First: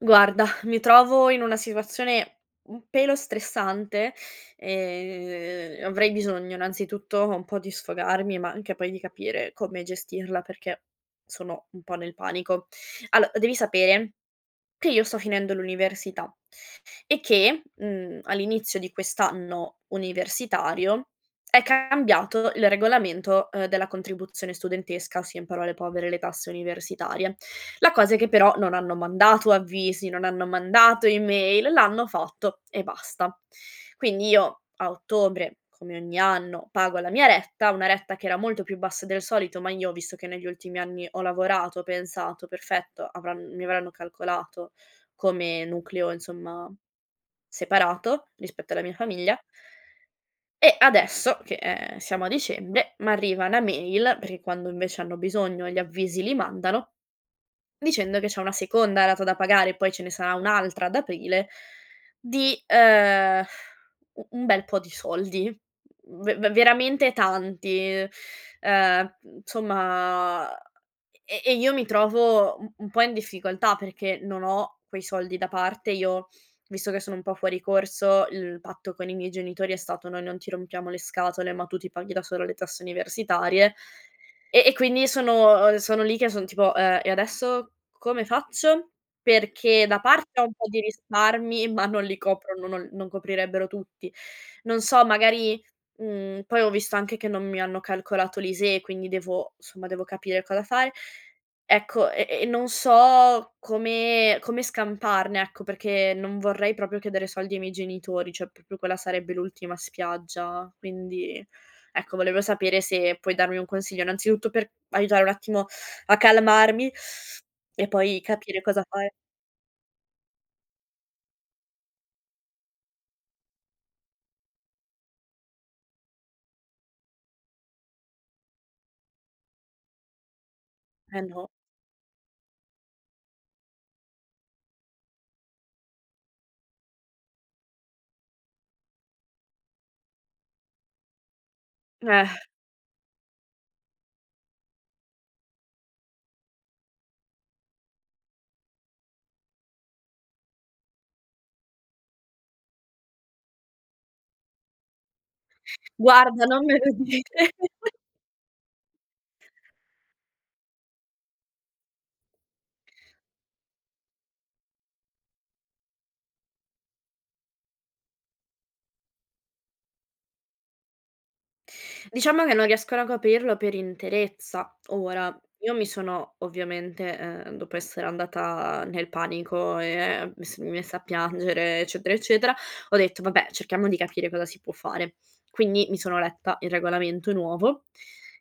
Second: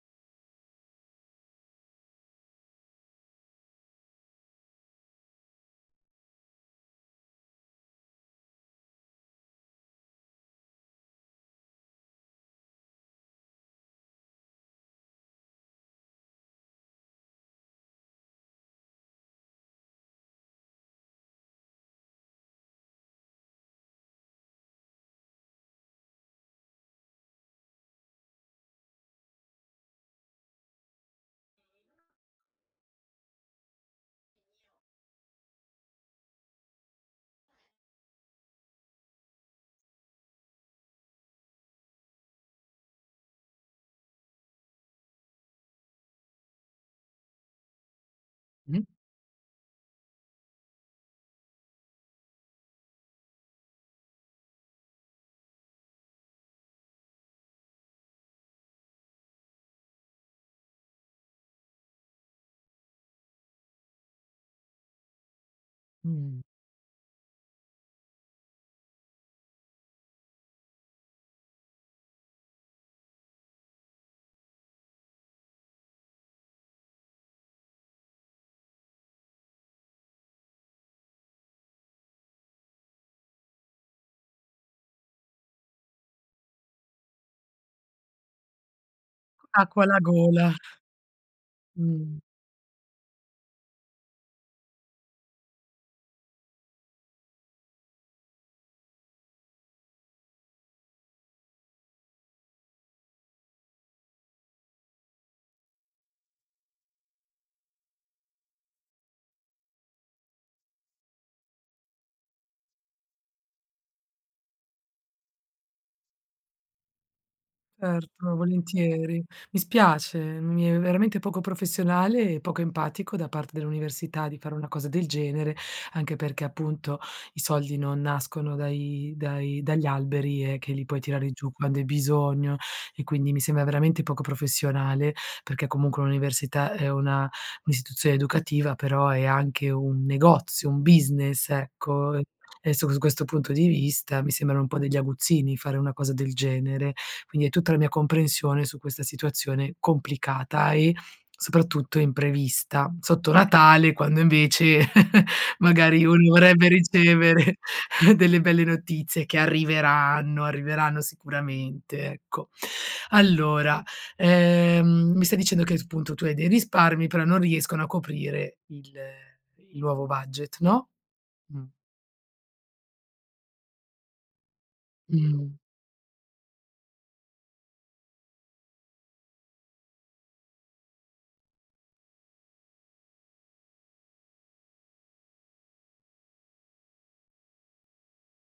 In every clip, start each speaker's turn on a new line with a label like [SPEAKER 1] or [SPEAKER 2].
[SPEAKER 1] Guarda, mi trovo in una situazione un pelo stressante, ehm, avrei bisogno, innanzitutto, un po' di sfogarmi, ma anche poi di capire come gestirla perché sono un po' nel panico. Allo devi sapere che io sto finendo l'università e che, mhmm, all'inizio di quest'anno universitario, è cambiato il regolamento, ehm, della contribuzione studentesca, ossia, in parole povere, le tasse universitarie. La cosa è che, però, non hanno mandato avvisi, non hanno mandato email, l'hanno fatto e basta. Quindi, io, a ottobre, come ogni anno, pago la mia retta, una retta che era molto più bassa del solito, ma io visto che negli ultimi anni ho lavorato, ho pensato: "Perfetto avran mi avranno calcolato come nucleo, insomma, separato rispetto alla
[SPEAKER 2] Mh.
[SPEAKER 1] mia famiglia". E adesso che, ehm, siamo a dicembre, m'arriva una mail, perché quando, invece, hanno bisogno gli avvisi li mandano, dicendo che c'è una seconda rata da pagare e poi ce ne sarà un'altra ad aprile, di, uhm, u un bel po' di soldi. V
[SPEAKER 2] Mh.
[SPEAKER 1] ve veramente tanti, ehm, insomma e e io mi trovo un un po' in difficoltà perché non ho quei soldi da parte io, visto che sono un po' fuori corso, il patto con i miei genitori è stato: "Noi non ti rompiamo le scatole, ma tu ti paghi da sola le tasse universitarie" e e quindi sono sono lì che son tipo: "Ehm, e adesso come faccio?"
[SPEAKER 2] Acqua
[SPEAKER 1] Perché
[SPEAKER 2] alla
[SPEAKER 1] da parte ho
[SPEAKER 2] gola.
[SPEAKER 1] un po' di risparmi, ma non li
[SPEAKER 2] Mh.
[SPEAKER 1] coprono, non non coprirebbero tutti. Non so, magari, mhmm, poi ho visto anche che non mi hanno calcolato l'ISEE, quindi devo somma, devo capire cosa fare. Ecco, e e non so come come scamparne, ecco, perché non vorrei proprio chiedere soldi ai miei genitori, cioè, proprio quella sarebbe l'ultima spiaggia, quindi, ecco, volevo sapere se puoi darmi un consiglio, innanzitutto, per aiutare un attimo a calmarmi e poi
[SPEAKER 2] Certo,
[SPEAKER 1] capire cosa fare.
[SPEAKER 2] volentieri. Mi spiace, mi è veramente poco professionale e poco empatico da parte dell'università di fare una cosa del genere, anche perché, appunto, i soldi non nascono dai dai dagli alberi, ehm, che li puoi
[SPEAKER 1] Eh,
[SPEAKER 2] tirare
[SPEAKER 1] no.
[SPEAKER 2] giù quando hai bisogno e quindi mi sembra veramente poco professionale perché comunque un'università è una un'istituzione educativa, però è anche un negozio, un business, ecco
[SPEAKER 1] Eh.
[SPEAKER 2] e su questo punto di vista mi sembrano un po' degli aguzzini fare una cosa del genere, quindi hai tutta la mia comprensione su questa situazione complicata e, soprattutto, imprevista. Sotto Natale, quand, invece, magari uno
[SPEAKER 1] Guarda, non
[SPEAKER 2] vorrebbe
[SPEAKER 1] me lo dire.
[SPEAKER 2] ricevere delle belle notizie che arriveranno, arriveranno sicuramente, ecco. Allora, ehm, mi stai dicendo che, appunto, tu hai dei risparmi, però non riescono a coprire il il nuovo budget, no? Mh.
[SPEAKER 1] Diciamo che non riescono a coprirlo per interezza. Ora,
[SPEAKER 2] Mh.
[SPEAKER 1] io mi sono ovviamente, ehm, dopo essere andata nel panico, ehm, mi s mi messa a piangere, eccetera, eccetera, ho detto: "Vabbè, cerchiamo di capire cosa si può fare". Quindi mi sono letta il regolamento nuovo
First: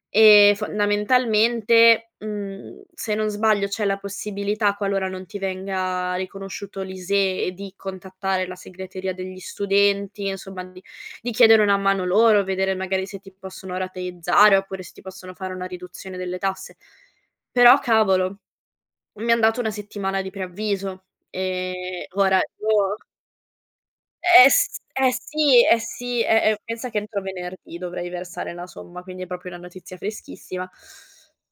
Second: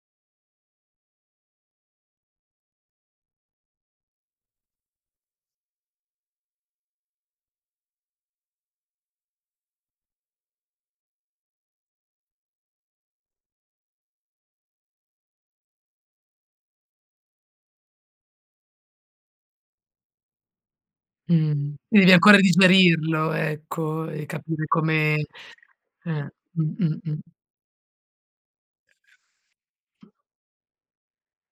[SPEAKER 1] e, fondamentalmente, mhmm, se non sbaglio c'è la possibilità, qualora non ti venga riconosciuto l'ISEE, di contattare la segreteria degli studenti, insomma, di di chiedere una mano loro, vedere magari se ti possono rateizzare oppure se ti possono fare una riduzione delle tasse. Però, cavolo, mi han dato una settimana di preavviso.
[SPEAKER 2] Mh,
[SPEAKER 1] E
[SPEAKER 2] devi ancora
[SPEAKER 1] ora io
[SPEAKER 2] digerirlo, ecco, e
[SPEAKER 1] Eh
[SPEAKER 2] capire
[SPEAKER 1] s eh
[SPEAKER 2] come
[SPEAKER 1] sì, eh sì,
[SPEAKER 2] eh,
[SPEAKER 1] è è
[SPEAKER 2] mh,
[SPEAKER 1] pensa che
[SPEAKER 2] mh-mh.
[SPEAKER 1] entro venerdì dovrei versare la somma, quindi è proprio una notizia freschissima.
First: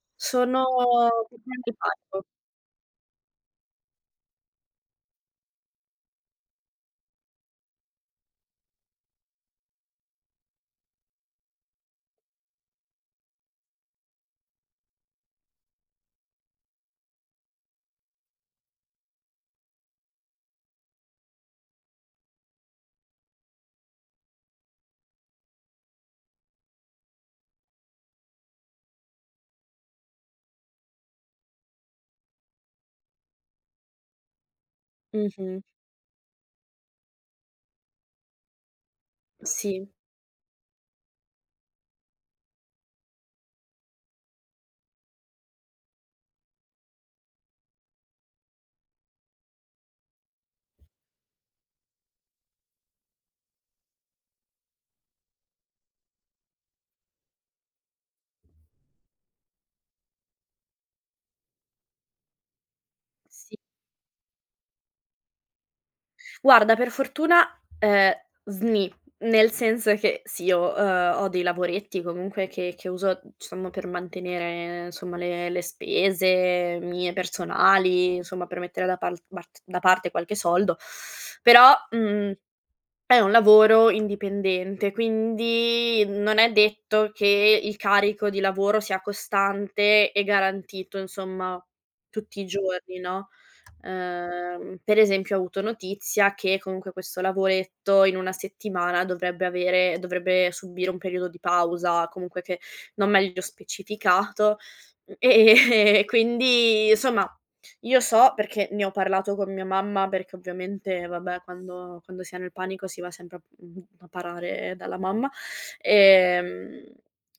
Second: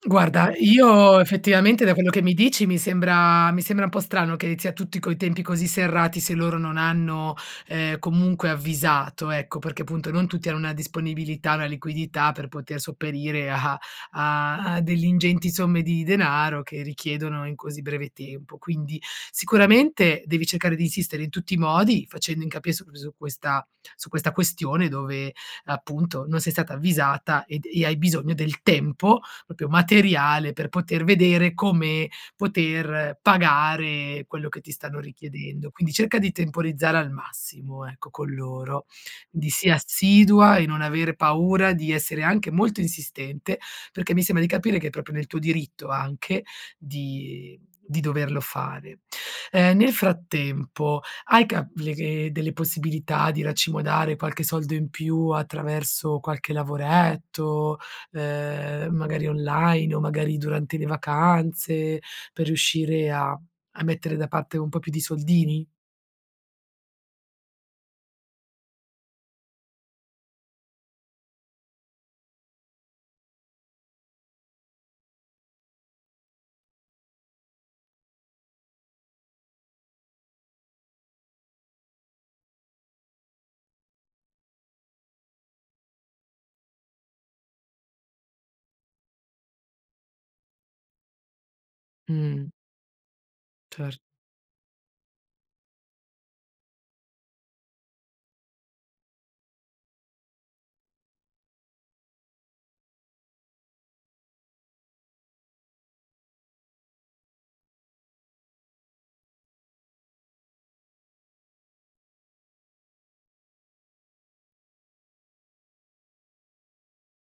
[SPEAKER 2] Guarda,
[SPEAKER 1] Sono è
[SPEAKER 2] io,
[SPEAKER 1] proprio
[SPEAKER 2] effettivamente, da quello che
[SPEAKER 1] antipatico.
[SPEAKER 2] mi dici, mi sembra mi sembra un po' strano che sia tutti coi tempi così serrati, se loro non hanno, ehm, comunque avvisato. Ecco perché, appunto, non tutti hanno una disponibilità, una liquidità per poter sopperire a a a delle ingenti somme di denaro che richiedono in così breve tempo. Quindi sicuramente devi cercare di insistere in tutti i modi, facendo incapi su que su questa su questa questione dove, appunto, non sei stata avvisata ed e hai bisogno del tempo, proprio materiale, per poter vedere come poter pagare quello che ti stanno
[SPEAKER 1] Mh-mh.
[SPEAKER 2] richiedendo, quindi cerca di temporizzare al massimo, ecco, con loro, di sì,
[SPEAKER 1] Sì.
[SPEAKER 2] assidua e non avere paura di essere anche molto insistente, perché mi sembra di capire che è proprio nel tuo diritto anche di di doverlo fare. Ehm, nel frattempo, hai ca le le delle possibilità di racimolare qualche soldo in più attraverso qualche lavoretto, ehm, magari online o magari durante le vacanze per riuscire a
[SPEAKER 1] Sì.
[SPEAKER 2] a mettere da parte un po' più di soldini?
[SPEAKER 1] Guarda, per fortuna, ehm, sni, nel senso che, sì, ho uhm, ho dei lavoretti comunque che che uso, uhm, diciamo per mantenere, somma, le le spese mie personali, insomma, per mettere da pal bart da parte qualche soldo. Però, mhmm, è un lavoro indipendente, quindi non è detto che il carico di lavoro sia costante e garantito, insomma, tutti i
[SPEAKER 2] Mh.
[SPEAKER 1] giorni, no?
[SPEAKER 2] Cer
[SPEAKER 1] Ehm, per esempio, ho avuto notizia che comunque questo lavoretto in una settimana dovrebbe avere dovrebbe subire un periodo di pausa comunque che non meglio specificato, ehm, quindi, insomma, io so perché ne ho parlato con mia mamma perché ovviamente, vabbè, quando quando si è nel panico si va sempre a mhmm, a parare dalla mamma, ehm,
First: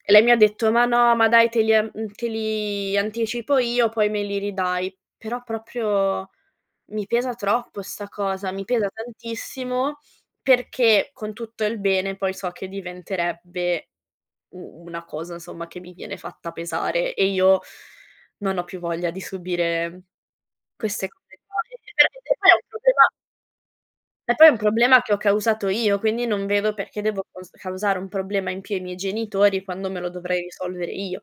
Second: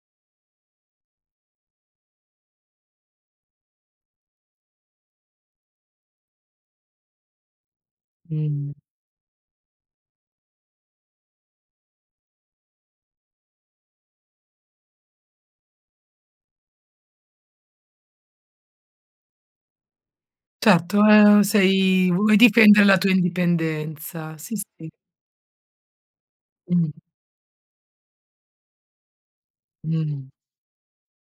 [SPEAKER 1] e lei mi ha detto: "Ma no, ma dai, te li an uhm, te li anticipo io, poi me li ridai". Però proprio mi pesa troppo sta cosa, mi
[SPEAKER 2] Mh-mh.
[SPEAKER 1] pesa tantissimo, perché, con tutto il bene, poi so che diventerebbe u una cosa, insomma, che mi viene fatta pesare e io non ho più voglia di subire
[SPEAKER 2] Certo,
[SPEAKER 1] queste cose
[SPEAKER 2] ehm,
[SPEAKER 1] qua.
[SPEAKER 2] sei
[SPEAKER 1] [unintelligible]
[SPEAKER 2] vuoi
[SPEAKER 1] che poi è un
[SPEAKER 2] difendere la
[SPEAKER 1] problema
[SPEAKER 2] tua
[SPEAKER 1] E
[SPEAKER 2] indipendenza,
[SPEAKER 1] poi è
[SPEAKER 2] sì,
[SPEAKER 1] un
[SPEAKER 2] sì.
[SPEAKER 1] problema che ho causato io, quindi non vedo
[SPEAKER 2] Mh-mh.
[SPEAKER 1] perché devo caus causare un problema in più ai miei genitori quando me lo
[SPEAKER 2] Mh.
[SPEAKER 1] dovrei risolvere io.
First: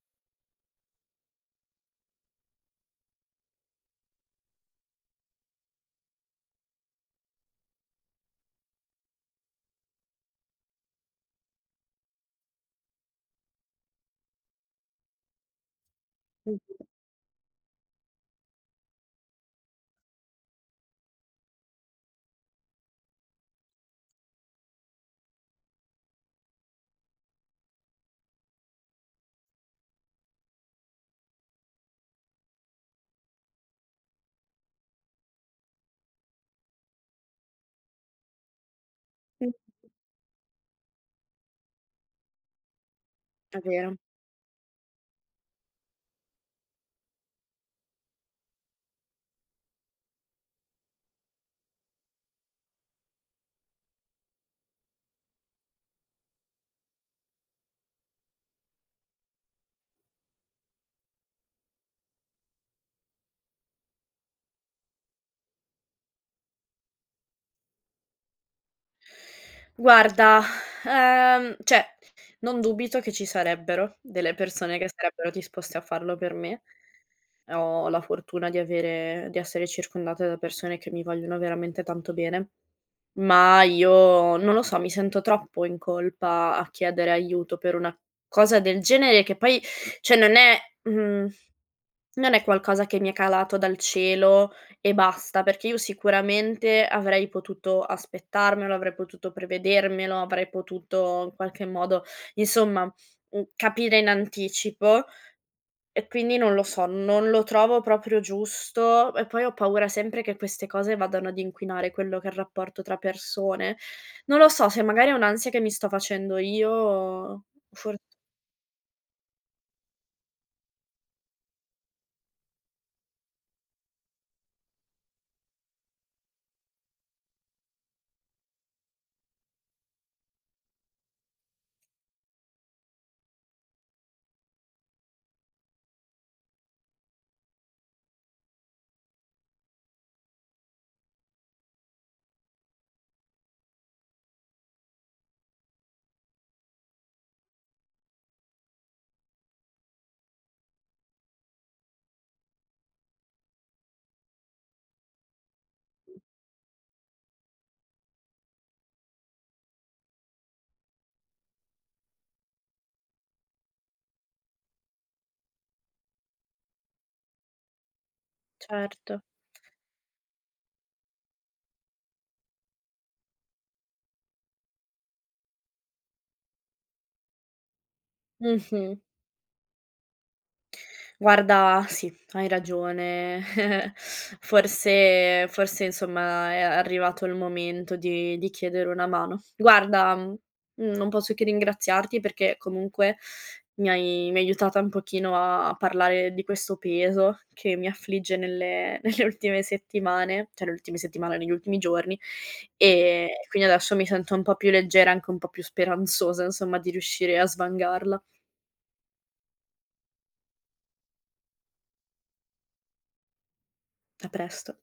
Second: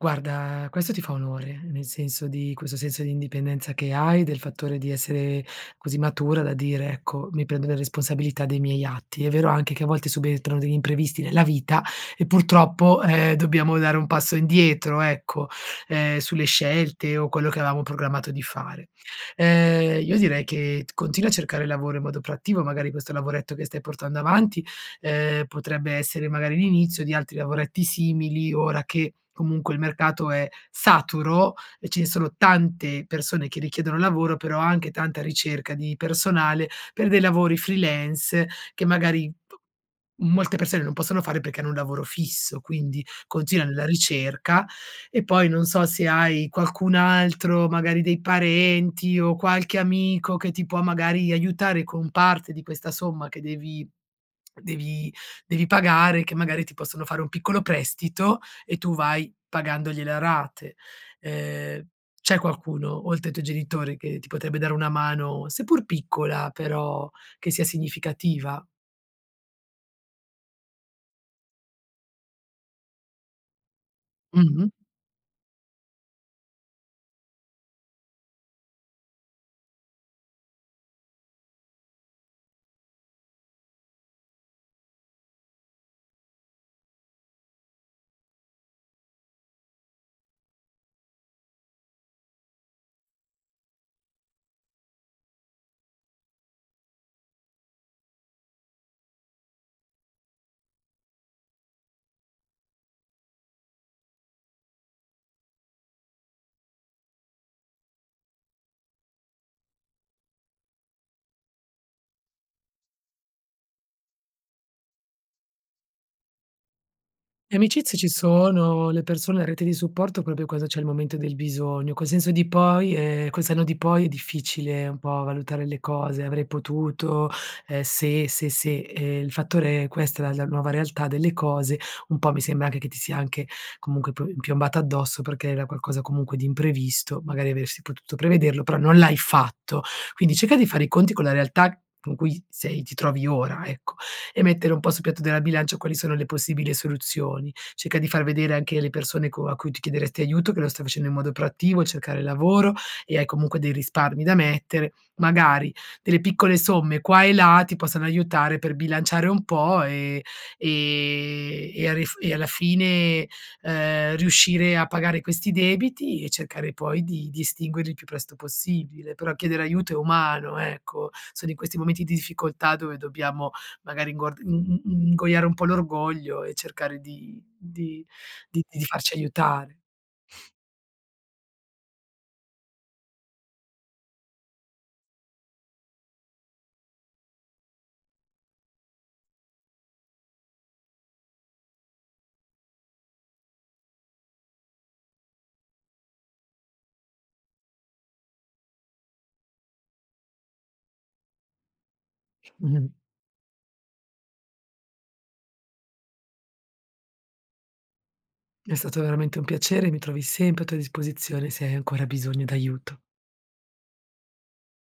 [SPEAKER 2] Guarda, questo ti fa onore, nel senso di questo senso di indipendenza che hai, del fattore di essere così matura da dire: "Ecco, mi prendo le responsabilità dei miei atti". È vero anche che a volte subentrano degli imprevisti nella vita e, purtroppo, ehm, dobbiamo dare un passo indietro, ecco, ehm, sulle
[SPEAKER 1] Mh.
[SPEAKER 2] scelte o quello che avevamo programmato di fare. Ehm, io direi che t continua a cercare lavoro in modo proattivo, magari questo lavoretto che stai portando avanti, ehm, potrebbe essere magari l'inizio di altri lavoretti simili, ora che comunque il mercato è saturo e ce ne sono tante persone che richiedono lavoro, però anche tanta ricerca di personale per dei lavori freelance che magari
[SPEAKER 1] Mh.
[SPEAKER 2] p molte persone non possono fare perché hanno un lavoro fisso, quindi
[SPEAKER 1] È
[SPEAKER 2] continua nella
[SPEAKER 1] vero.
[SPEAKER 2] ricerca e poi, non so, se hai qualcun altro, magari dei parenti o qualche amico che ti può, magari, aiutare con parte di questa somma che devi devi devi pagare, che magari ti possono fare un piccolo prestito e tu vai pagandogliele a rate. Ehm, c'è qualcuno, oltre ai tuoi genitori, che ti potrebbe dare una mano, seppur piccola, però che sia significativa?
[SPEAKER 1] Guarda, ehm, cioè, non dubito che ci sarebbero delle
[SPEAKER 2] Mh-mh.
[SPEAKER 1] persone che sarebbero disposte a farlo per me. Ho la fortuna di avere di essere circondata da persone che mi vogliono veramente tanto bene, ma io, non lo so, mi sento troppo in colpa a chiedere aiuto per una cosa del genere che poi cioè non è mhmm, non è qualcosa che mi è calato dal cielo e basta, perché io sicuramente avrei potuto aspettarmelo, avrei potuto prevedermelo, avrei potuto, in qualche modo, insomma, mhmm, capire in anticipo, e quindi, non lo so, non lo trovo proprio giusto. E poi ho paura sempre che queste cose vadano ad inquinare quello che è il rapporto tra persone. Non lo so, se magari è un'ansia che mi sto facendo io o
[SPEAKER 2] Le
[SPEAKER 1] fo
[SPEAKER 2] amicizie ci sono, le persone, la rete di supporto, proprio cosa c'è al momento del bisogno, col senso di poi ehm, col senno di poi è difficile un po' valutare le cose, "avrei potuto", ehm, "se, se, se". Ehm, il fattore è questa è la la nuova realtà delle cose, un po' mi sembra anche che ti sia anche, comunque, pi piombata addosso perché era qualcosa comunque di imprevisto, magari avresti potuto prevederlo, però non l'hai fatto. Quindi cerca di fare i conti con la realtà c con cui sei ti trovi ora, ecco e mettere un po' sul piatto della bilancia quali sono le possibile soluzioni. Cerca di far vedere anche le persone co a cui tu chiederesti aiuto che lo stai facendo in modo proattivo, cercare lavoro e hai comunque dei risparmi da mettere, magari delle piccole somme qua e là, ti possono aiutare per bilanciare un po' e ehm, e a ris e alla fine, ehm, riuscire a pagare questi debiti e cercare poi di di estinguerli il più presto possibile.
[SPEAKER 1] Certo.
[SPEAKER 2] Però chiedere aiuto è umano, ecco, sono in questi momenti di difficoltà dove dobbiamo, magari inguard in in ingoiare un po' l'orgoglio e cercare di di di di
[SPEAKER 1] Mh-mh.
[SPEAKER 2] farci aiutare.
[SPEAKER 1] Guarda, sì, hai ragione. Forse forse, insomma, ehm, è arrivato il momento di di chiedere una mano. Guarda, mhmm, non posso che ringraziarti perché comunque mi hai mi hai aiutata un pochino a parlare di questo peso che mi affligge nelle nelle ultime settimane, cioè le ultime settimane, negli ultimi giorni,
[SPEAKER 2] Mh.
[SPEAKER 1] ehm, quindi adesso mi sento un po' più leggera, anche un po' più speranzosa, insomma, di riuscire a svangarla.
[SPEAKER 2] È stato veramente un piacere. Mi trovi sempre a tua disposizione, se hai ancora bisogno d'aiuto.
[SPEAKER 1] A presto.